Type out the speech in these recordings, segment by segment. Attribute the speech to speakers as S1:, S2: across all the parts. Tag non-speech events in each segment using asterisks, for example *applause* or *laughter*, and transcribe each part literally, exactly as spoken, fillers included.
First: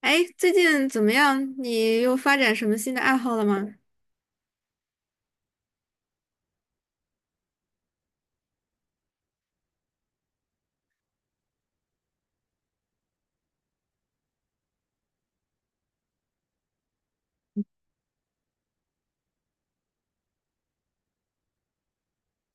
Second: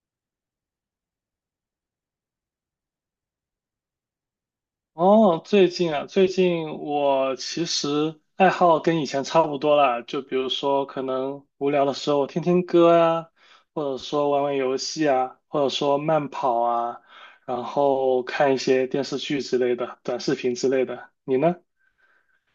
S1: 哎，最近怎么样？你又发展什么新的爱好了吗？
S2: 哦，最近啊，最近我其实爱好跟以前差不多啦，就比如说可能无聊的时候我听听歌啊，或者说玩玩游戏啊，或者说慢跑啊，然后看一些电视剧之类的，短视频之类的。你呢？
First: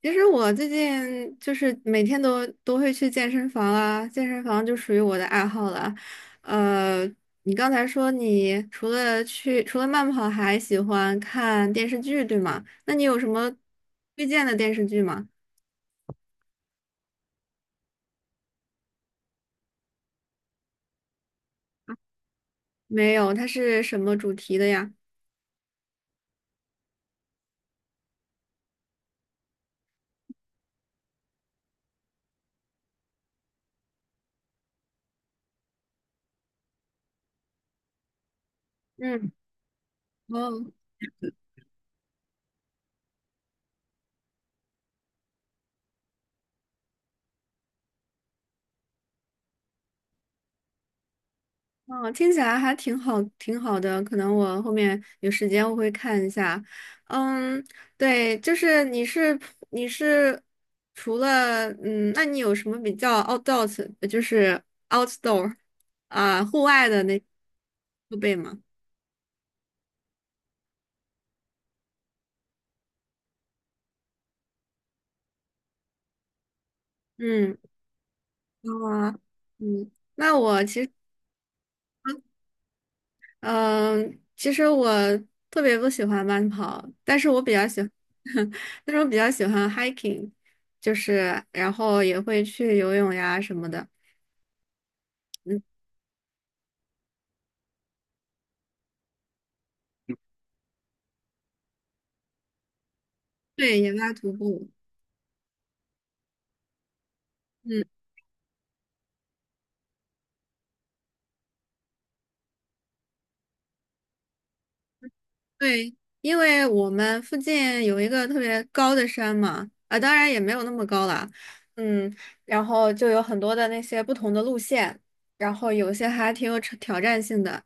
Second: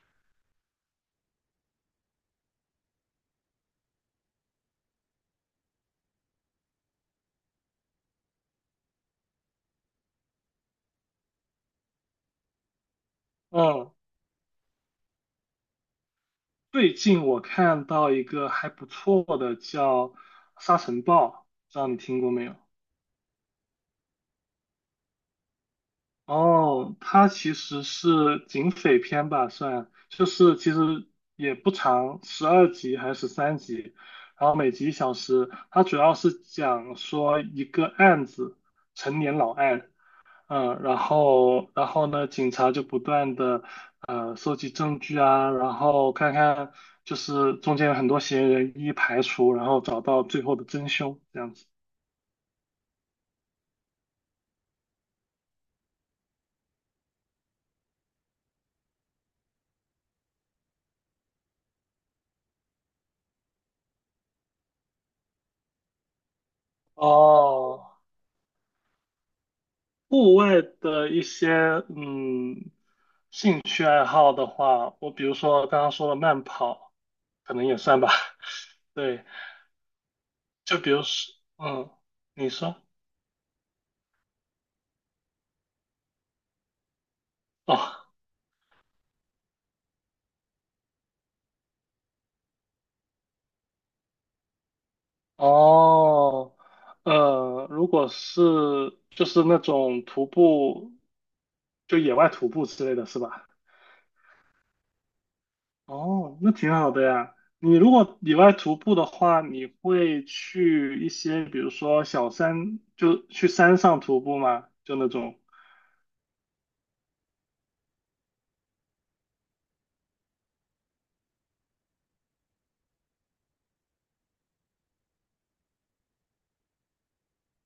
S1: 其实我最近就是每天都都会去健身房啊，健身房就属于我的爱好了。呃，你刚才说你除了去除了慢跑，还喜欢看电视剧，对吗？那你有什么
S2: 嗯，
S1: 推荐的电视剧吗？
S2: 最近我看到一个还不错的叫《沙尘暴》，不知道你听过没有？
S1: 没有，它是什么主题的呀？
S2: 哦，它其实是警匪片吧，算，就是其实也不长，十二集还是十三集，然后每集一小时。它主要是讲说一个案子，陈
S1: 嗯。
S2: 年老案，嗯，然后然后呢，警察就不断的呃收集证据啊，然后看看就是中间有很多嫌疑人一一排除，然后找到最后的真凶，这样子。
S1: 嗯，听起来还挺好，挺好的。可能我后面有时间我会看一下。嗯，对，就是你是你是除了嗯，那你有什么比较 outdoor，呃就是 outdoor 啊、户外的那
S2: 哦，
S1: 设备吗？
S2: 户外的一些嗯兴趣爱好的话，我比如说刚刚说的慢跑，可
S1: 嗯，
S2: 能也算吧。*laughs*
S1: 啊，
S2: 对，
S1: 嗯，那我
S2: 就
S1: 其
S2: 比
S1: 实。
S2: 如说，嗯，你说，
S1: 嗯，其实我特别不喜欢慢跑，但是我比较喜欢，
S2: 哦
S1: *laughs* 但是我比较喜欢 hiking，就是然后也会去游泳呀什么的。嗯，
S2: 哦，呃，如果是就是那种徒步，就野外徒步之类的是吧？
S1: 对，野拉徒步。
S2: 哦，那挺好的呀。你
S1: 嗯，
S2: 如果野外徒步的话，你会去一些，比如说小山，就去山上徒步吗？就那种。
S1: 对，因为我们附近有一个特别高的山嘛，啊，当然也没有那么高啦。嗯，然后就有很多的那些不同的路线，然后有些还挺有挑挑战性的。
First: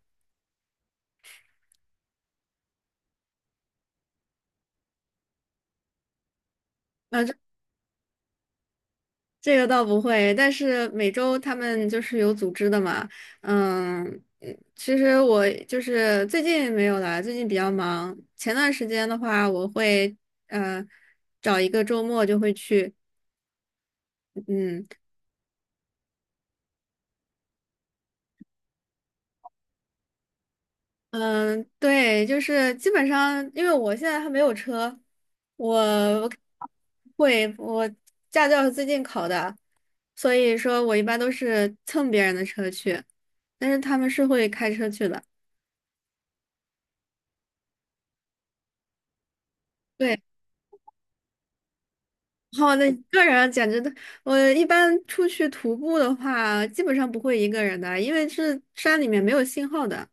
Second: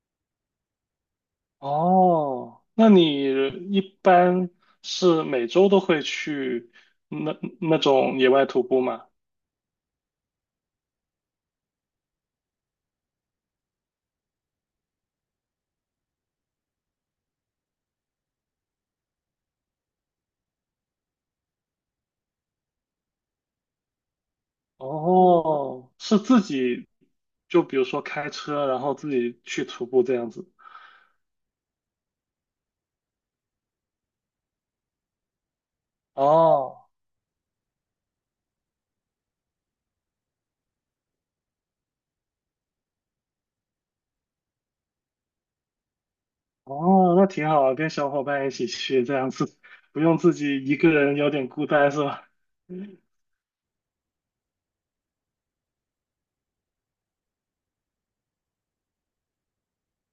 S2: 哦，那你一般是每周都会去那
S1: 那
S2: 那种野外徒步吗？
S1: 这个倒不会，但是每周他们就是有组织的嘛，嗯，嗯其实我就是最近没有啦，最近比较忙。前段时间的话，我会呃找一个周末就会去，嗯
S2: 哦，是自己，就比如说开车，然后自己去徒步这样子。
S1: 嗯，对，就是基本上，因为我现在还没有车，我我
S2: 哦，
S1: 会我驾照是最近考的，所以说我一般都是蹭别人的车去，但是他们是会开车去的。
S2: 哦，那挺好，跟小伙伴一起去，这样子不用
S1: 对。
S2: 自己一个人有点孤单是吧？
S1: 好的，那一个人啊简直的，我一般出去徒步的话，基本上不会一个人的，因为是山里面没有信号的。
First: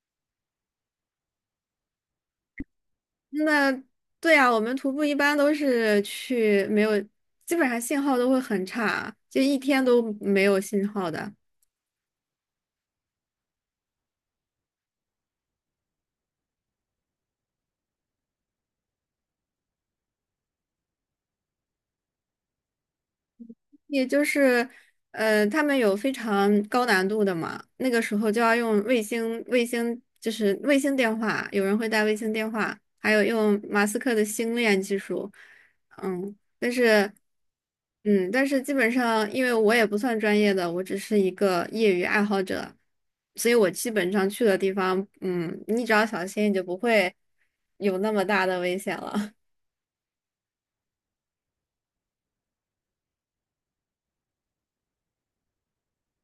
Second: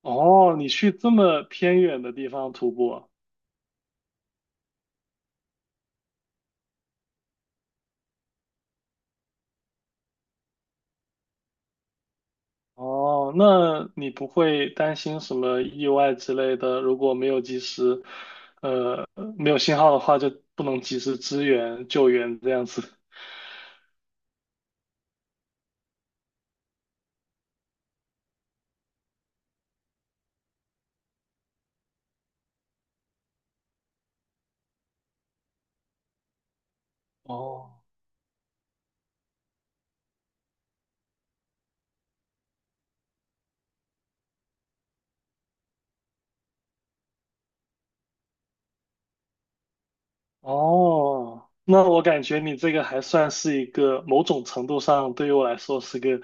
S2: 哦，你去这么偏远的地方徒步，
S1: 那对呀，我们徒步一般都是去没有，基本上信号都会很差，就一天都没有信号的。
S2: 哦，那你不会担心什么意外之类的？如果没有及时，没有信号的话，就不能及时支援救援这样子。
S1: 也就是，呃，他们有非常高难度的嘛，那个时候就要用卫星，卫星就是卫星电话，有人会带卫星电话，还有用马斯克的星链技术，嗯，但是，
S2: 哦
S1: 嗯，但是基本上，因为我也不算专业的，我只是一个业余爱好者，所以我基本上去的地方，嗯，你只要小心，你就不会有那么大的危险了。
S2: 哦，那我感觉你这个还算是一个某种程度上对于我来说是个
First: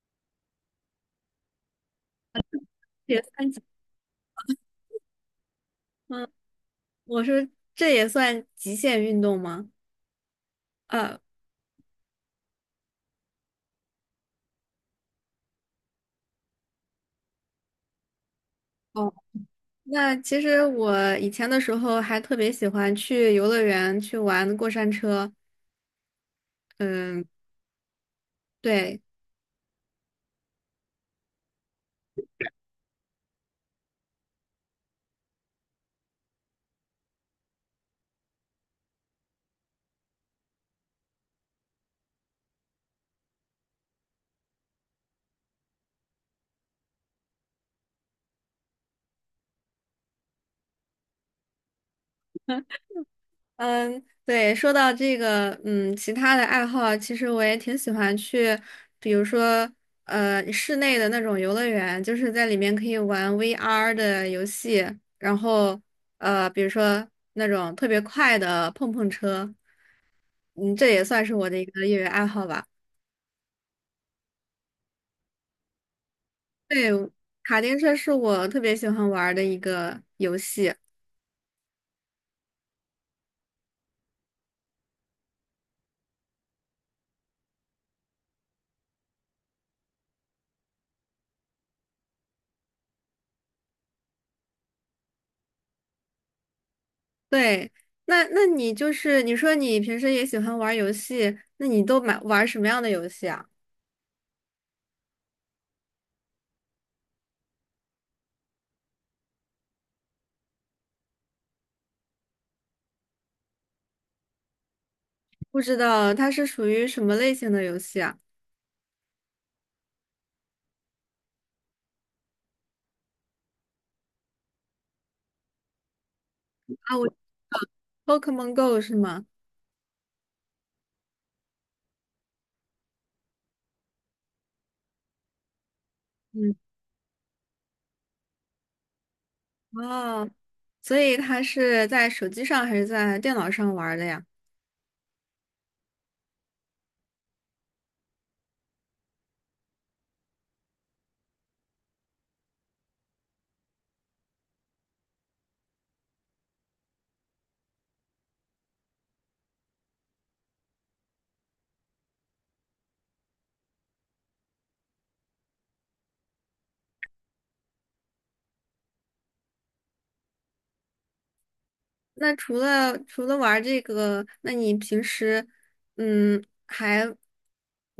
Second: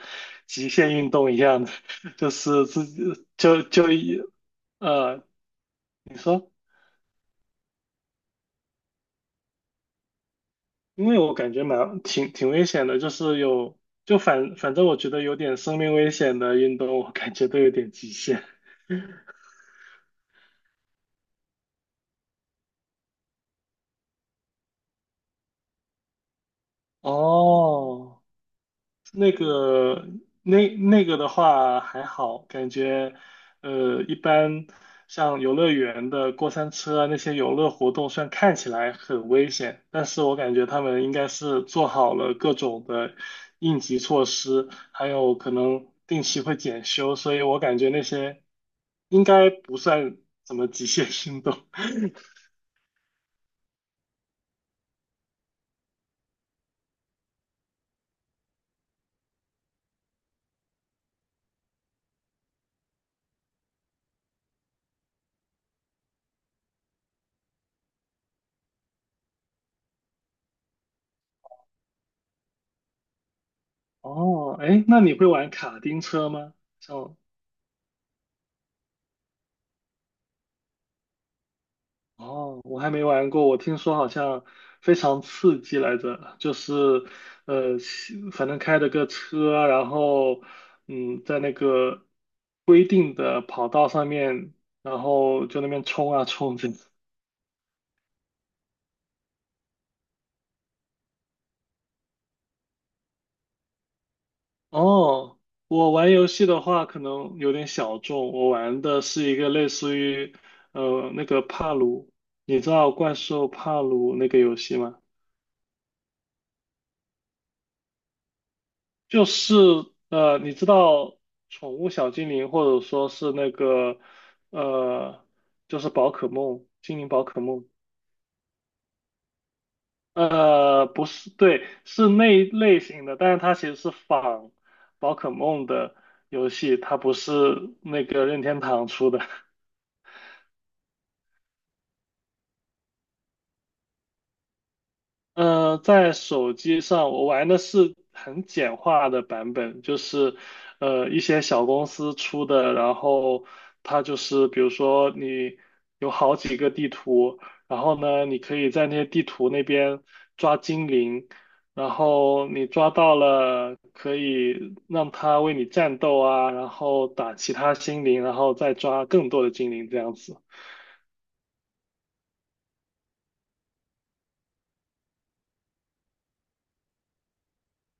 S2: 极限运动一样的，*laughs* 就是自己
S1: *laughs* 也算极，
S2: 就就一呃，你
S1: 嗯，
S2: 说，
S1: 我说这也算极限运动吗？
S2: 因
S1: 呃
S2: 为我感觉蛮挺挺危险的，就是有就反反正我觉得有点生命危险的运动，我感觉都有点极限。
S1: 哦，那其实我以前的时候还特别喜欢去游乐园去玩过山车。嗯，
S2: 哦，
S1: 对，
S2: 那个那那个的话还好，感觉呃一般，像游乐园的过山车啊那些游乐活动，虽然看起来很危险，但是我感觉他们应该是做好了各种的应急措施，还有可能定期会检修，所以我感觉那些应该不算什么极限运动。*laughs*
S1: 嗯，对，说到这个，嗯，其他的爱好，其实我也挺喜欢去，比如说，呃，室内的那种游乐园，就是在里面可以玩 V R 的游戏，然后，呃，比如说那种特别快的碰碰车，嗯，这也算是我的一个业余爱好吧。
S2: 哦，哎，那你会玩卡丁车吗？
S1: 对，
S2: 像
S1: 卡丁车是我特别喜欢玩儿的一个游戏。
S2: 哦，我还没玩过，我听说好像非常刺激来着，就是呃，西反正开着个车啊，然后嗯，在那个规定的跑道上面，然后就那边冲啊冲这样
S1: 对，那那你就是你说你平时也喜欢玩儿游戏，那你都买玩儿什么样的游戏啊？
S2: 哦，我玩游戏的话可能有点小众，我玩的是一个类似于呃那个帕鲁，你知道怪兽帕鲁那个游戏吗？
S1: 不知道它是属于什么类型的游戏啊？
S2: 就是呃，你知道宠物小精灵，或者说是那个呃，就是宝可梦，
S1: 啊，
S2: 精
S1: 我
S2: 灵宝可梦，
S1: Pokemon Go 是吗？
S2: 呃，不是，对，是那一类型的，但是它其实是仿宝可梦的游
S1: 嗯，
S2: 戏，它不是那个任天堂出的。
S1: 哦，所以它是在手机上还是在电脑上玩儿的呀？
S2: 呃，在手机上我玩的是很简化的版本，就是呃一些小公司出的，然后它就是比如说你有好几个地图，然后呢你可以在那些地图那边抓精灵，然后你抓到了可以让它为你战斗啊，然后打其他精灵，然后再抓更多的精灵这样子。
S1: 那除了除了玩儿这个，那你平时嗯还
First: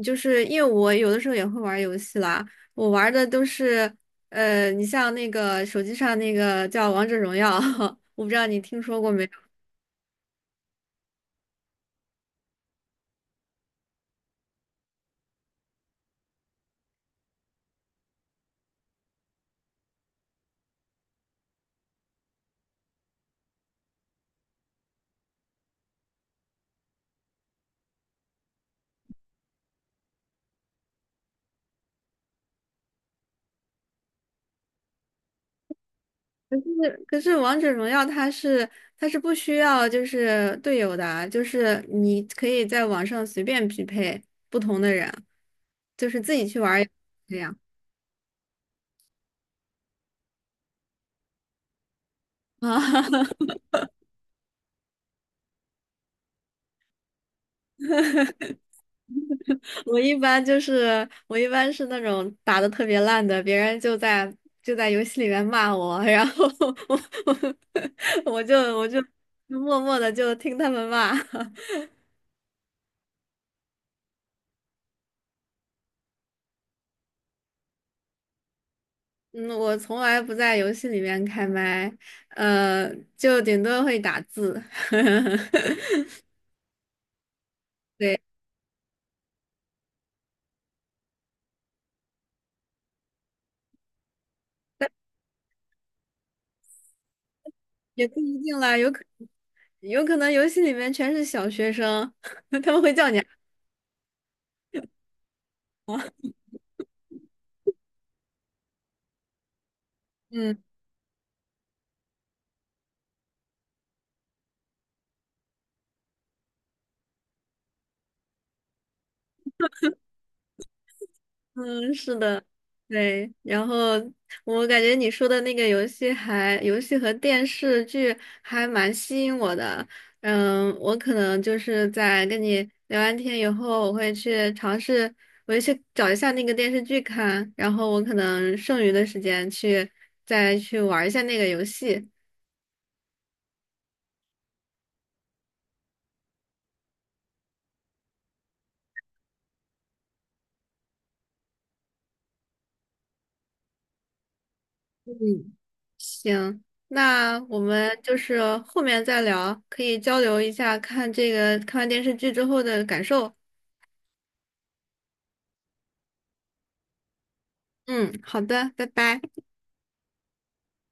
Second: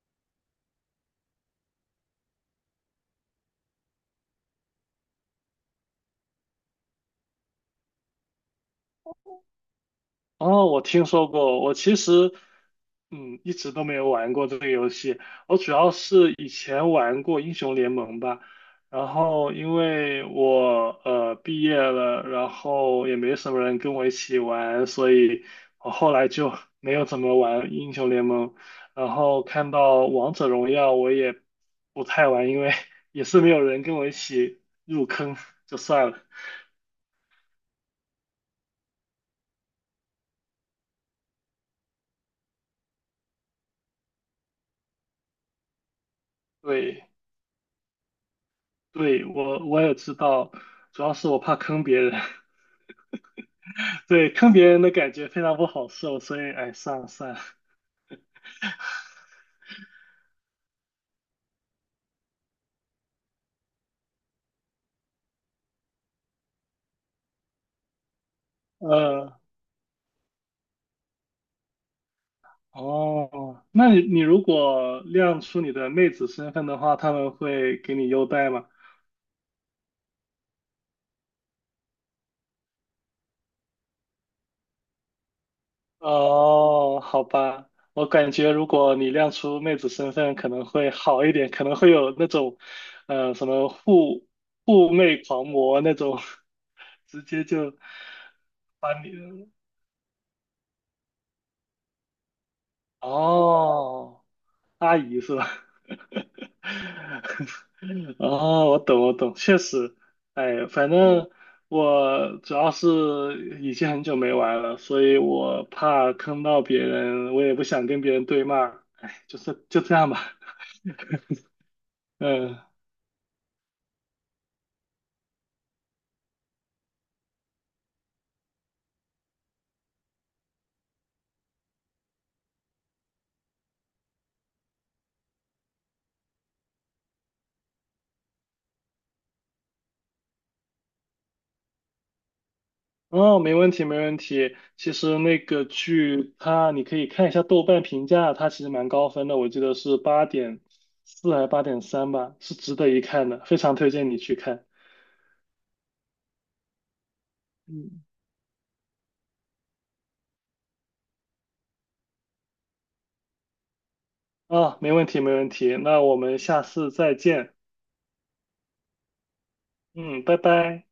S1: 就是因为我有的时候也会玩儿游戏啦，我玩儿的都是呃，你像那个手机上那个叫《王者荣耀》，*laughs* 我不知道你听说过没有？
S2: 哦，我听说过，我其实，嗯，一直都没有玩过这个游戏。我主要是以前玩过英雄联盟吧，然后因为我呃毕业了，然后也没什么人跟我一起玩，所以我后来就 *laughs* 没有怎么玩英雄联盟。然后看到王者荣耀，我也不太玩，因为 *laughs* 也是没有人跟我一起入坑，就算了。
S1: 可是可是《王者荣耀》它是它是不需要就是队友的啊就是你可以在网上随便匹配不同的人，就是自己去玩儿也
S2: 对。
S1: 这样
S2: 对，我我也知道，主要是我怕坑别人，
S1: 啊。*laughs*
S2: *laughs* 对，坑别人的感觉非常不好受，所以哎，算了算了，
S1: 我一般就是我一般是那种打的特别烂的，别人就在就在游戏里面骂我，然后 *laughs* 我我我就我就
S2: 呃，
S1: 默默的就听他们骂。*laughs*
S2: 哦，那你你如果亮出你的妹子身份的话，他们会给你优待吗？
S1: 嗯，我从来不在游戏里面开麦，呃，就顶多会打字。*laughs*
S2: 哦，好吧，我
S1: 对，
S2: 感觉如果你亮出妹子身份可能会好一点，可能会有那种，呃，什么护护妹狂魔那种，*laughs* 直接就
S1: 也不一定啦，有
S2: 把
S1: 可
S2: 你，
S1: 有可能游戏里面全是小学生，*laughs* 他们会叫你啊
S2: 哦。阿姨是吧？*laughs* 哦，我懂，我懂，确实，
S1: 嗯。
S2: 哎，反嗯正我主要是已经很久没玩了，所以我怕坑到别人，我也不想跟别人对骂，哎，就是就这样吧，
S1: 嗯，是的，
S2: 嗯，
S1: 对。然后我感觉你说的那个游戏还，游戏和电视剧还蛮吸引我的。嗯，我可能就是在跟你聊完天以后，我会去尝试，我会去找一下那个电视剧看，然后我可能剩余的时间去再去玩一下那个游戏。
S2: 哦，没问题，没问题。其实那个剧它，你可以看一下豆瓣评价，它其实蛮高分的，我记得是八点四还是八点三吧，是值得一看的，非常推荐你去看。
S1: 嗯，行，那我们
S2: 嗯。
S1: 就是后面再聊，可以交流一下看这个看完电视剧之后的感受。
S2: 啊，没问题，没问题。那我们下次再见。
S1: 嗯，好的，拜拜。
S2: 嗯，拜拜。